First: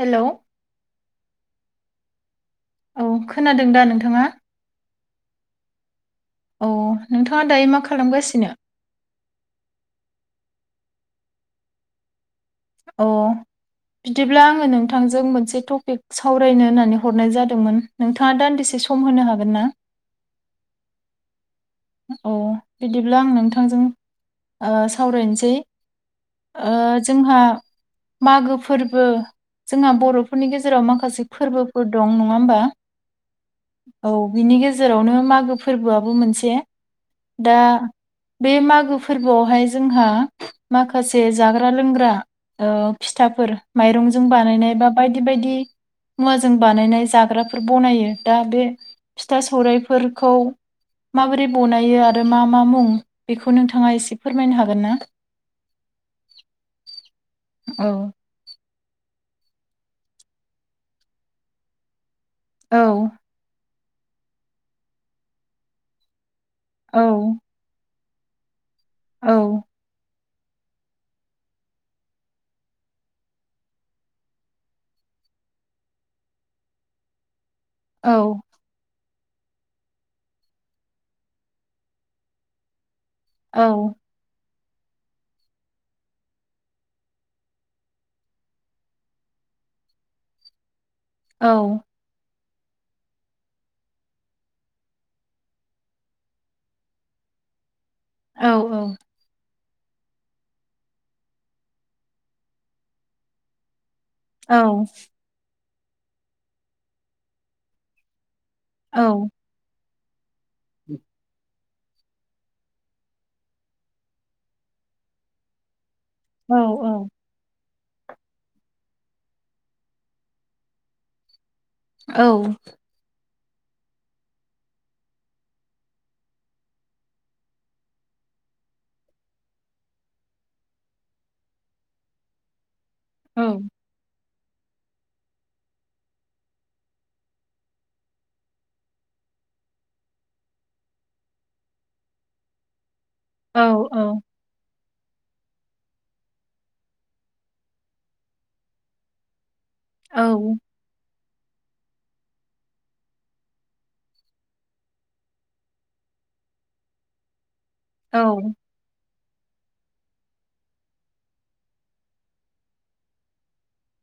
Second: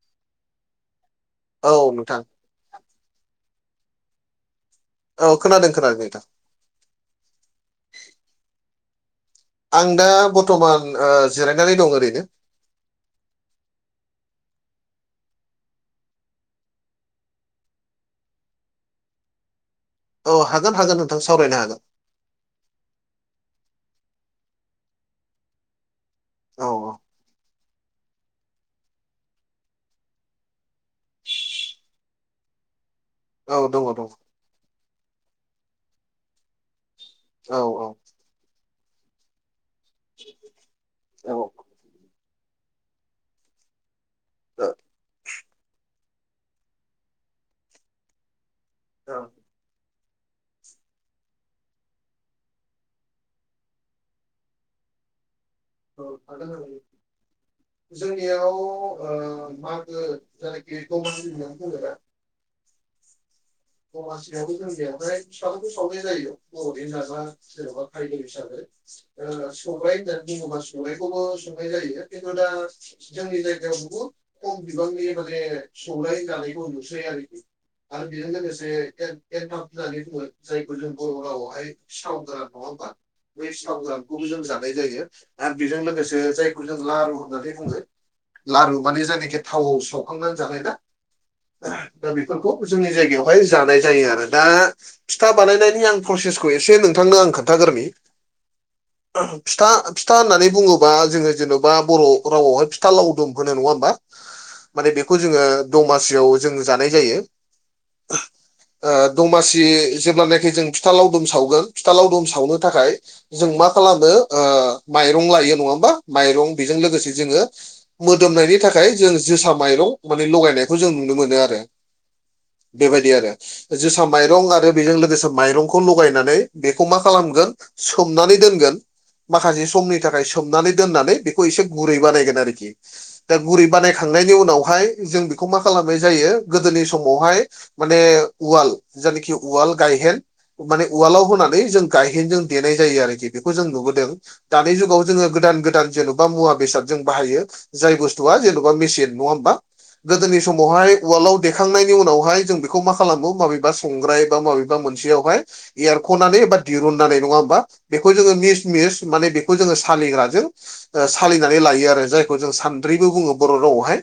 Hello औ नोंथां औ खोनादों दा नोंथाङा औ खोनादों खोनादों नोंथां अ नोंथाङा दायो मा खालामगासिनो आं दा बर्थमान जिरायनानै दं ओरैनो। अ बिदिब्ला आङो नोंथांजों मोनसे टपिक सावरायनो होननानै हरनाय जादोंमोन। नोंथाङा दान्दिसे सम होनो हागोन ना। औ हागोन हागोन नोंथां सावरायनो हागोन। अ बिदिब्ला आं नोंथांजों सावरायनोसै औ ओ जोंहा मागो फोरबो जोंहा बर'फोरनि गेजेराव माखासे फोरबोफोर दं नङा होमबा औ दङ दङ औ बिनि गेजेरावनो मागो फोरबोआबो मोनसे दा औ बे मागो फोरबोआवहाय जोंहा माखासे औ जा औ ग्रा लोंग्रा ओ फिथाफोर माइरंजों बानायनाय बा बायदि बायदि मुवाजों बानायनाय जाग्राफोर बनायो दा बे फिथा सौरायाइफोरखौ माबोरै बनायो आरो मा मा मुं बेखौ नोंथाङा एसे फोरमायनो हागोनना। औ हागोन औ हागोन जोंनि बेलायाव ओ मागो जायखि दमासि होननानै बुंङोना औ दमासियाबो जोंनियाव हाय फिथाखौ सावनाय जायो बर'नि औ जाग्रा जेनेबा खायद हिसाबै सबाय होननानै बुङोबा सबायखौबो संनाय जायो, खिन्थु दा जोंनि जायगायाव बुहुद खम बिबांनि माने संलाय जानायखौ नुसै आरोखि। आरो औ बेजों लोगोसे [unintelligible] होननानै बुङो जायखौ जों बर' रावावहाय स्रावगोरा नङा होमबा। बै औ साव गोरानखौबो जों जानाय जायो आरो बेजों लोगोसे जायखौ जों लारु होननानै बुङो। लारु माने जायनाखि थावाव सौखांनानै जाखायो ना औ दा बेफोरखौ जोंनि जायगायावहाय जानाय जायो आरो दा फिथा बानायनायनि आं प्रसेसखौ एसे नोंथांनो आं खोन्थागोरोनि। औ औ। फिथा फिथा होननानै बुङोबा जोङो जेन'बा बर' रावावहाय फिथा लावदुम होनो नङा होमबा। औ माने बेखौ जोङो दमासियाव जों जानाय जायो। दमासि जेब्लानाखि जों फिथा लावदुम सावगोन फिथा लावदुम सावनो थाखाय जों मा खालामो ओ माइरं लायो नङा होमबा। औ माइरं बिजों लोगोसे जोङो मोदोमनायनि थाखाय जों जोसा माइरं माने लगायनायखौ जों नुनो मोनो आरो। औ। बेबायदि आरो। जोसा माइरं आरो बेजों लोगोसे माइरंखौ लगायनानै बेखौ मा खालामगोन सोमनानै दोनगोन। माखासे समनि थाखाय सोमनानै दोननानै बेखौ एसे गुरै बानायगोन आरोखि। दा गुरै बानायखांनायनि उनावहाय जों बेखौ मा खालामनाय जायो गोदोनि समावहाय माने उवाल, जानखि उवाल गायहेन माने उवालाव होनानै जों गायहेनजों देनाय जायो आरोखि बेखौ औ जों नुबोदों। दानि जुगाव जोङो गोदान गोदान जेन'बा मुवा बेसाद जों बाहायो। जाय बुस्थुआ जेन'बा मेसिन नङा होमबा। गोदोनि समावहाय उवालआव देखांनायनि उनावहाय जों बेखौ मा खालामो माबेबा संग्राय बा माबेबा मोनसेयावहाय एरख'नानै एबा दिरुननानै नङा होमबा बेखौ जोङो मिस मिस माने बे खौ जोङो सालिग्राजों ओ सालिनानै लायो आरो जायखौ जों सानद्रिबो बुङो बर' रावआवहाय।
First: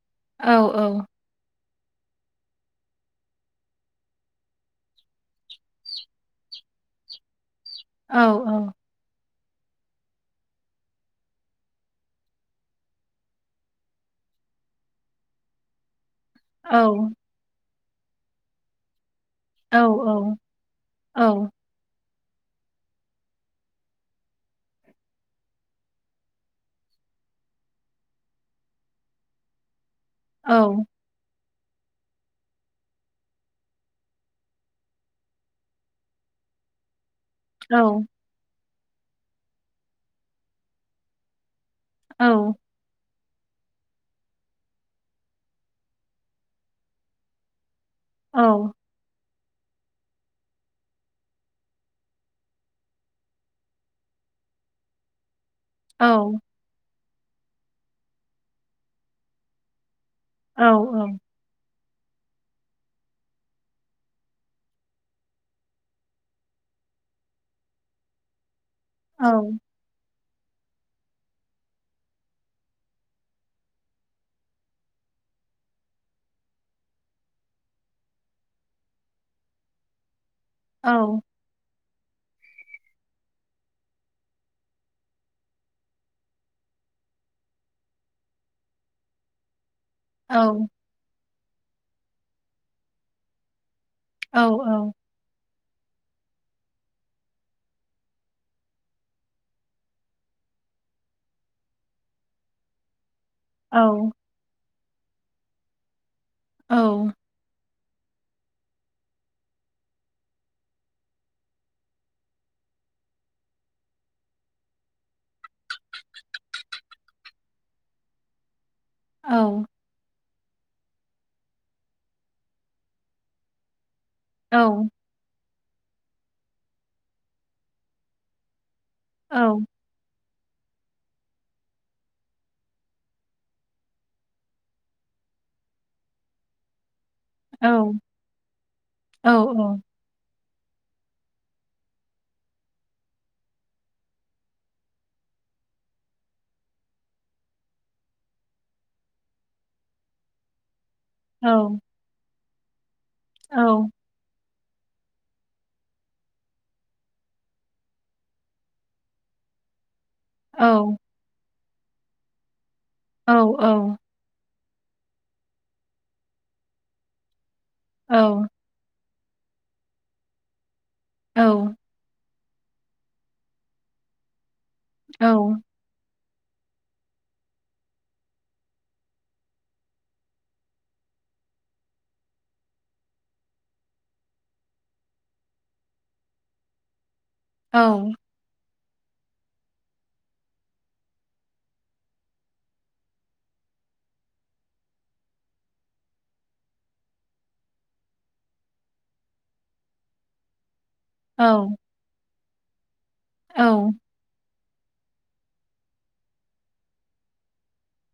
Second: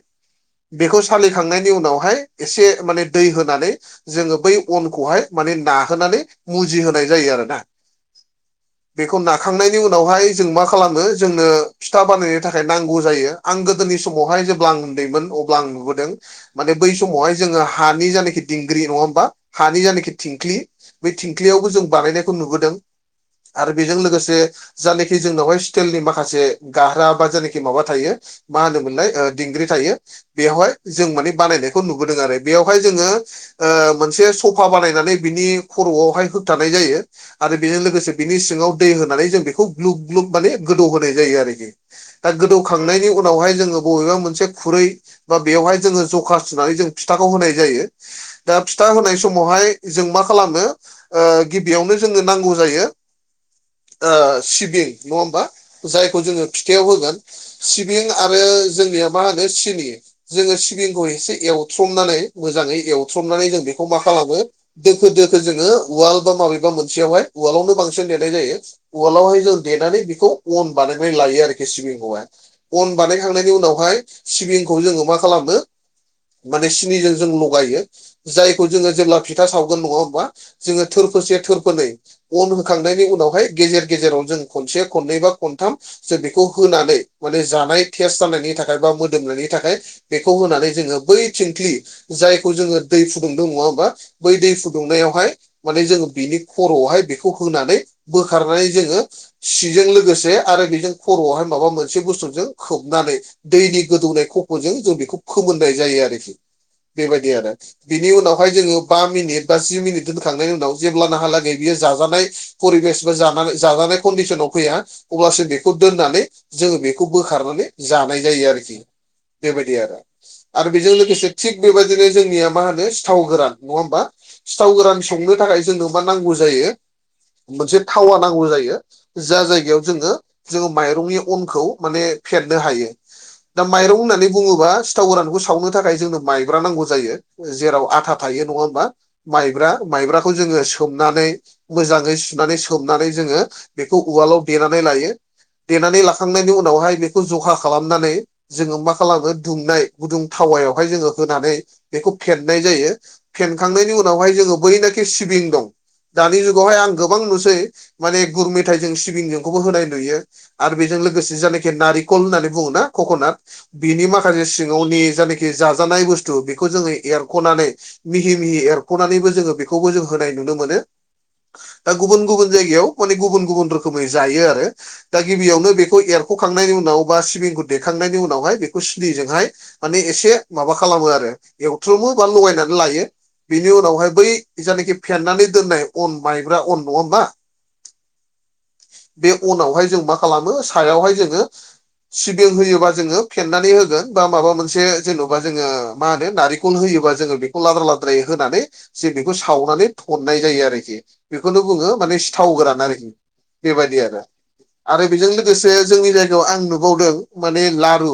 बेखौ सालिखांनायनि उनावहाय एसे माने दै होनानै जोङो बै अनखौहाय माने नाहोनानै मुजिहोनाय जायो आरोना। औ औ। बेखौ नाखांनायनि उनावहाय जों मा खालामो जोंनो फिथा बानायनो थाखाय नांगौ जायो। आं गोदोनि समावहाय जेब्ला आं उन्दैमोन अब्ला आं नुबोदों। औ माने बै समावहाय जोङो हानि जायनााखि दिंग्रि नङा होमबा? औ हानि जानाखि थिंख्लि बे औ थिंख्लियावबो जों बानायनायखौ नुबोदों। आरो बेजों लोगोसे जानाखि जोंनावहाय स्टिलनि माखासे गाह्रा बा जानाखि माबा थायो मा होनोमोनलाय ओ दिंग्रि थायो औ बेवहाय जों माने बानायनायखौ नुबोदों आरो। बेयावहाय जोङो ओ मोनसे सफा बानायनानै बिनि खर'आवहाय होबथानाय जायो। आरो औ बेजों लोगोसे बिनि सिङाव दै होनानै जों बेखौ ग्लुब ग्लुब माने गोदौ होनाय जायो आरोखि। औ दा गोदौ खांनायनि उनावहाय जोङो बबेबा मोनसे खुरै बा बेयावहाय जोङो जखा जुनानै जों फिथाखौ होनाय जायो दा औ फिथा होनाय सम समावहाय जों मा खालामो ओ गिबियावनो जोंनो नांगौ जायो ओ सिबिं नङा होमबा? औ जायखौ जोङो फिथायाइाव होगोन सिबिं आरो जोंनिया मा होनो सिनि जोङो औ सिबिंखौ एसे एवथ्रमनानै मोजाङै एवथ्रमनानै जों बेखौ मा खालामो दोखो दोखो जोङो उवाल बा माबेबा मोनसेयावहाय उवालावनो बांसिन देरनाय जायो। औ उवालावहाय जों देनानै बेखौ अन बानायनानै लायो आरोखि सिबिंखौहाय। अन बानायखांनायनि उनावहाय सिबिंखौ जोङो मा खालामो माने सिनिजों जों लगायो जायखौ जोङो जेब्ला फिथा सावगोन नङा होमबा? जोङो थोरफोरसे थोरफोनै अन होखांनायनि उनावहाय गेजेर गेजेराव जों खनसे खननै बा खनथाम जों बेखौ होनानै माने जानाय टेस जानायनि थाखाय बा मोदोमनायनि थाखाय। बेखौ होनानै जोङो बै थिंख्लि जायखौ जोङो दै फुदुंदों नङा होमबा? बै दै फुदुंनायावहाय माने जोङो बिनि खर'आवहाय बेखौ होनानै बोखारनानै जोङो सिजों लोगोसे आरो बेजों खर'आवहाय माबा मोनसे बुस्थुजों खोबनानै दैनि गोदौनाय खफ'जों जों बेखौ फोमोननाय जायो आरोखि बेबायदि आरो। बिनि उनावहाय जोङो बा मिनिट बा जि मिनिट दोनखांनायनि उनाव जेब्लानहालागै बियो जाजानाय परिबेस बा ज जानाय कन्डिसनाव फैया अब्लासो बे खौ दोननानै जोङो बेखौ बोखारनानै जानाय जायो आरोखि बेबायदि आरो। आरो बेजों लोगोसे थिग बेबायदिनो जोंनिया मा होनो सिथाव गोरान नङा होमबा? सिथाव गोरान संनो थाखाय जोंनो मा नांगौ जायो मोनसे थावा नांगौ जायो। जा जायगायाव जोङो जोङो माइरंनि अनखौ माने फेेरनो हायो। दा माइरं होननानै बुङोबा सिथाव गोरानखौ सावनो थाखाय जोंनो माइब्रा नांगौ जायो जेराव आथा थायो नङा हबा औ मब्रा-मब्रा। खौ जोङो सोमनानै। मोजाङै सुनानै सोमनानै जोङो बेखौ उवालाव देनानै लायो। देनानै लाखांनायनि उनावहाय बेखौ जखा खालामनानै जोङो मा खालामो दुंनाय गुदुं थावायावहाय जोङो औ होनानै बेखौ फेननाय जायो। फेनखांनायनि उनावहाय जोङो बैनो खि सिबिं दं। दानि जुगावहाय आं गोबां नुसै माने गुर मेथाइजों सिबिंजोंखौबो होनाय नुयो। आरो बेजों लोगोसे जायनाखि नारिखल होननानै बुङो ना कक'नाट बिनि माखासे सिङावनि जायेखि जाजानाय बुस्थु बेखौ जोङो एरख'नानै मिहि मिहि एर ख'नानैबो जोङो बेखौबो जों होनाय नुनो मोनो दा गुबुन गुबुन जायगायाव। माने गुबुन गुबुन रोखोमै जायो आरो दा गिबियावनो बेखौ एर ख'खांनायनि उनाव बा सिबिंखौ देखांनायनि उनावहाय बेखौ सिनिजोंहाय माने एसे माबा खालामो आरो एवथ्र'मो बा लगायनानै लायो। बिनि उनावहाय बै जायानखि फेनानै दोननाय अन माइब्रा अन नङा होमबा? औ। बे अनावहाय जों मा खालामो सायावहाय जोङो सिबिं होयोबा जोङो फेेननानै होगोन बा माबा मोन से जेन'बा जोङो मा होनो नारेंखल होयोा जोङो बेखौ लाद्रा-लाद्रायै होनानै जे बेखौ सावनानै थननाय जायो आरोखि। बेखौनो बुङो माने सिथाव गोरान आरोखि बेबायादि आरो। आरो बेजों लोगोसे जोंनि जायगायाव आं नुबावदों माने लारु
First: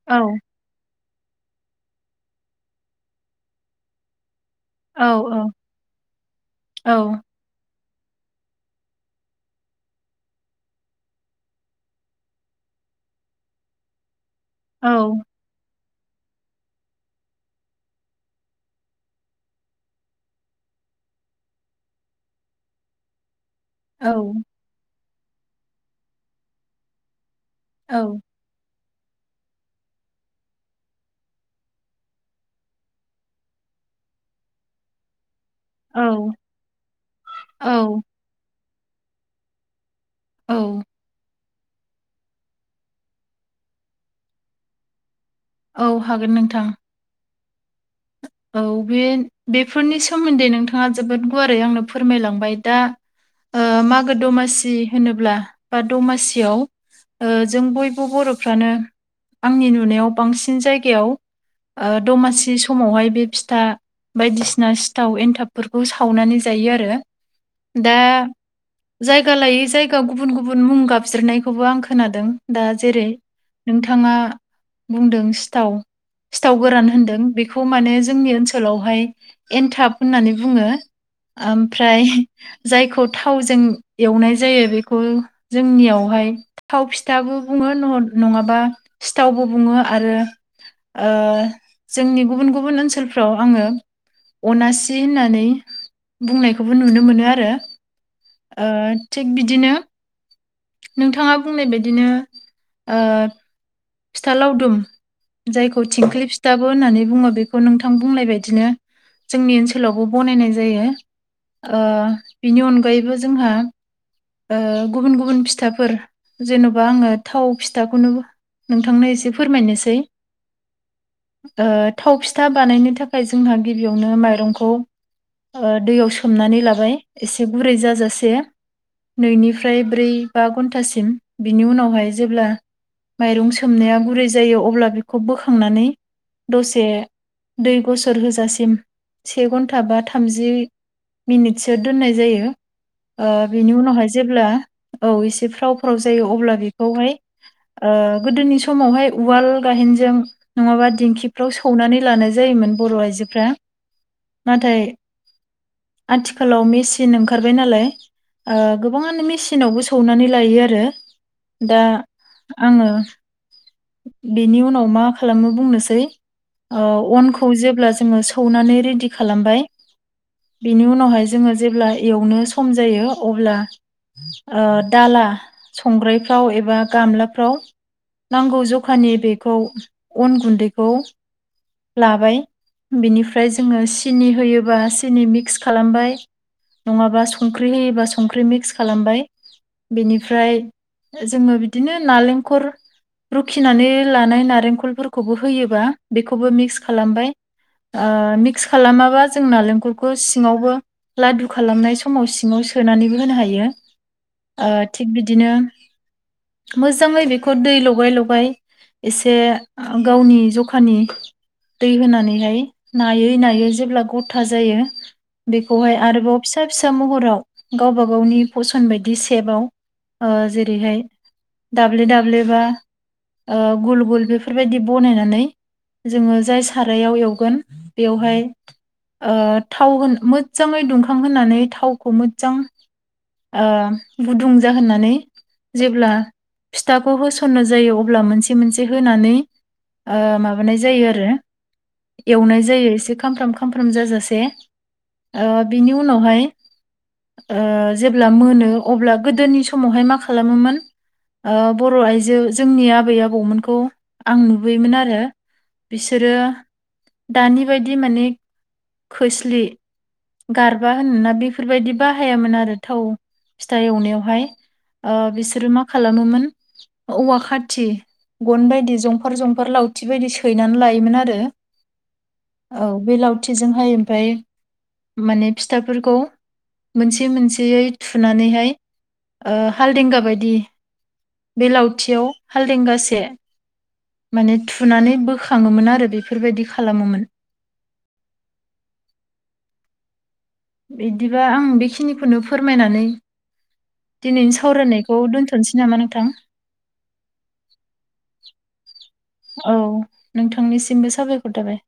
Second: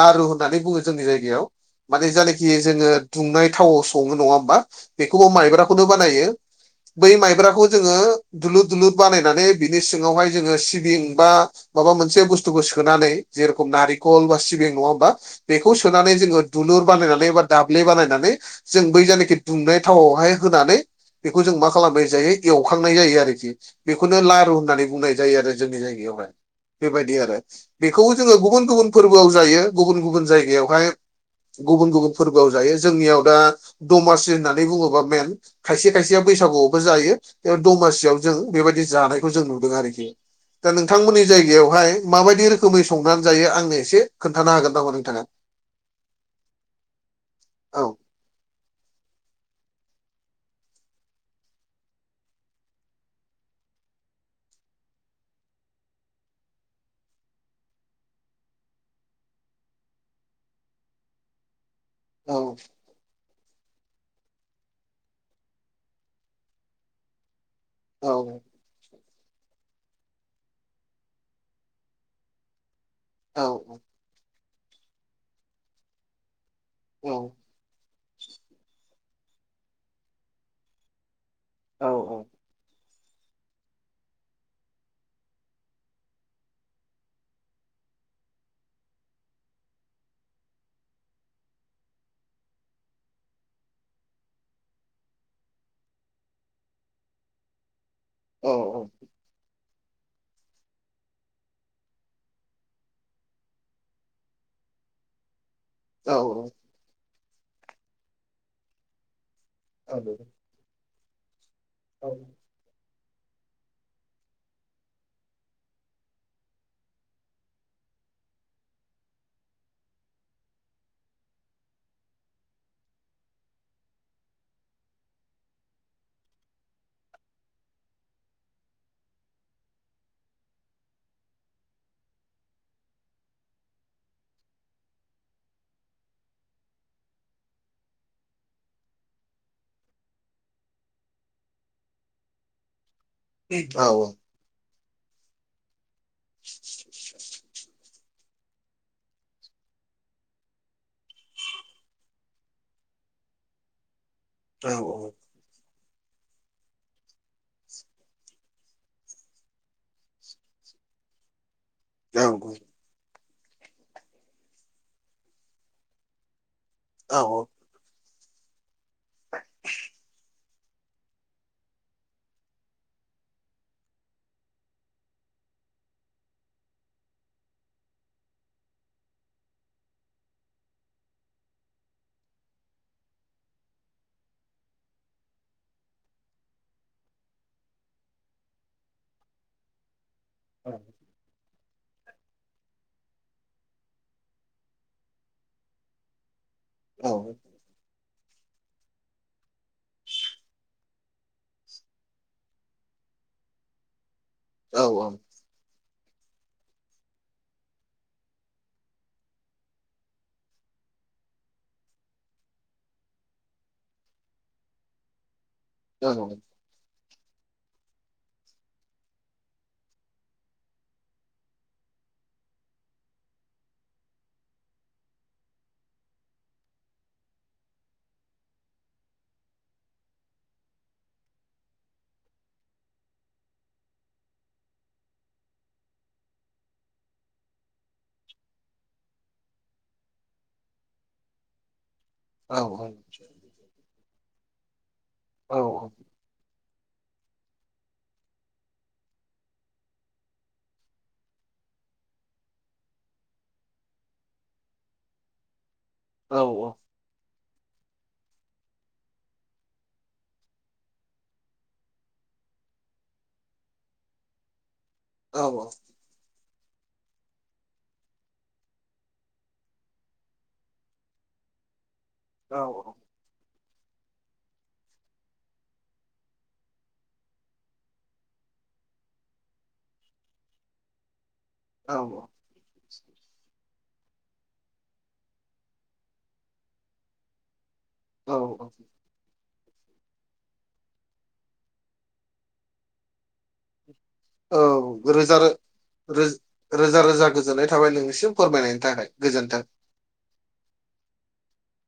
लारु होननानै बुङो। जोंनि जायगायाव माने जायनाखि जोङो दुंनाय थावाव सङो नङा होमबा? बेखौबो माइब्राखौनो बानायो बै माइब्राखौ जोङो दुलुर दुलुर बानायनानै बिनि सिङावहाय जोङो सिबिं बा माबा मोनसे बुस्थुखौ सोनानै जेरखम नारेंखल बा सिबिं नङा होमबा? बेखौ सोनानै जोङो दुलुर बानायनानै बा दाबले बानायनानै जों बै जानाखि दुंनाय थावआवहाय होनानै बेखौ जों मा खालामबाय जायो एवखांनाय जायो आरोखि। बेखौनो लारु होननानै बुंनाय जायो आरो जोंनि जायगायावहाय बेबायदि आरो। बेखौ जोङो गुबुन-गुबुन फोरबोआव जायो गुबुन-गुबुन जायगायावहाय। गुबुन-गुबुन फोरबोआव जायो जोंनियाव दा दमासि होननानै बुङोबा मेन। खायसे खायसेया बैसागुआवबो जायो दमासियाव जों बेबायदि जानायखौ जों नुदों आरोखि। दा नोंथांमोननि जायगायावहाय माबायदि रोखोमै संनानै जायो आंनो एसे खोन्थानो हागोन नामा नोंथाङा? औ हागोन नोंथां। औ औ बे बेफोरनि सोमोन्दै नोंथाङा जोबोद गुवारै आंनो फोरमायलांबाय दा ओ-मागो दमासि होनोब्ला बा दमासियाव ओ-जों बयबो बर'फ्रानो आंनि नुनायाव बांसिन जायगायाव -' औ ओ-दमासि समावहाय। बे फिथा बायदिसिना सिथाव एन्थाबफोरखौ सावनानै जायो आरो। दा औ जायगा लायै जायगायाव गुबुन गुबुन मुं गाबज्रिनायखौबो आं खोनादों दा जेरै- औ नोंथाङा बुंदों सिथाव सिथाव गोरान होनदों बेखौ माने जोंनि ओनसोलावहाय एनथाब होननानै बुङो। औ ओमफ्राय जायखौ थावजों एवनाय जायो बेखौ जोंनियावहाय थाव फिथाबो बुङो नङाबा सिथावबो बुङो आरो। ओ- जोंनि गुबुन गुबुन ओनसो ओनसोलफ्राव आङो अनासि होननानै बुंनायखौबो नुनो मोनो आरो। औ ओ-थिग बिदिनो नोंथाङा बुंनाय बायदिनो ओ- फिथा लावदुम जायखौ औ थिंख्लि औ फिथाबो होननानै बुङो बे खौ नोंथां बुंनाय बायदिनो जोंनि ओनसोलावबो बनायनाय जायो। ओ- बिनि अनगायैबो जोंहा। ओ-गुबुन गुबुन फिथाफोर जेन'बा आङो थाव फिथाखौनो बु नोंथांनो एसे फोरमायनोसै। ओ-थाव फिथा बानायनो थाखाय जोंहा गिबियावनो माइरंखौ ओ-दैयाव सोमनानै लाबाय एसे गुरै जाजासे। नैनिफ्राय ब्रै बा घन्टासिम बिनि उनावहाय जेब्ला - माइरं सोमनाया गुरै जायो अब्ला बेखौ बोखांनानै दसे दै गसोर होजासिम से घन्टा बा थामजि मिनिटसो दोननाय जायो। ओ-बेनि उनावहाय जेब्ला औ एसे फ्राव फाव जायो अब्ला बेखौहाय ओ-गोदोनि समावहाय उवाल गाहेनजों नङाबा दिंखिफ्राव सौनानै लानाय जायोमोन बर' आइजोफ्रा। नाथाय आथिखालाव मेसिन ओंखारबाय नालाय। ओ-गोबाङानो मेसिनावबो सौनानै लायो आरो दा। औ। आङो। बेनि उनाव मा खालामो बुंनोसै। ओ-अनखौ जेब्ला जोङो सो सौनानै रेडि खालामबाय। बिनि उनावहाय जोङो जेब्ला एवनो सम जायो अब्ला- ओ-दाला संग्रायफ्राव एबा गामलाफ्राव नांगौ जखानि बेखौ अन गुन्दैखौ। लाबाय बिनिफ्राय जोङो सिनि होयोबा सिनि मिक्स खालामबाय। नङाबा संख्रि होयोबा संख्रि मिक्स खालामबाय बिनिफ्राय जोङो। बिदिनो नालेंखल रुखिनानै लानाय नेंखलफोरखौबो होयोबा बे खौबो मिक्स खालामबाय। ओ-मिक्स खालामाबा जों नालेंखलखौ सिङावबो लादु खालामनाय समाव सिङाव सोनानैबो होनो हायो। थिग बिदिनो मोजाङै बेखौ दै लगाय लगाय। एसे गावनि जखानि दै होनानैहाय नायै नायै जेब्ला गथा जायो बेखौहाय आरोबाव फिसा फिसा फिसा महराव गावबा गावनि फसन बायदि सेबाव ओ-जेरैहाय- दाब्ले दाब्ले बा ओ-गुल गुल बेफोरबायदि बनायनानै जोङो जाय सारायाव एवगोन बेवहाय थाव होन मोजाङै दुंखां होनानै थावखौ मोजां ओ गुदुं जाहोननानै जेब्ला फिथाखौ होसननो जायो अब्ला मोनसे मोनसे होनानै ओम एवनाय जायो आरो। एवनाय जायो एसे खामफ्राम खामफ्राम जाजासे ओ बिनि उनावहाय जेब्ला मोनो अब्ला गोदोनि समावहाय मा खालामोमोन बर' आइजो जोंनि आबै आबौमोनखौ आं नुबोयोमोन आरो बिसोरो दानि बायदि माने खोस्लि गारबा होनोन ना बेफोरबायदि बाहायामोन आरो थाव फिथा एवनायावहाय। बिसोरो मा खालामोमोन औवा खाथि गन बायदि जंफार जंफार लावथि आथि बायदि सैनानै लायोमोन आरो औ बे लावथिजोंहाय ओमफफ्राय माने फिथाफोरखौ मोनसे मोनसेयै थुनानैहाय हालदिंगा बायदि बे औ औ औ लावथियाव हालदेंगासे माने थुनानै बोखाङोमोन आरो बेफोरबायदि खालामोमोन। औ औ बिदिबा आं बेखिनिखौनो फोरमायनानै औ दिनैनि सावरायनायखौ रोजा दोन्थ'नोसै नामा नोंथां। रोजा रोजा रोजा गोजोननाय थाबाय नोंनिसिम फोरमायनायनि थाखाय गोजोन्थों। औ नोंथांनिसिमबो साबायखर थाबाय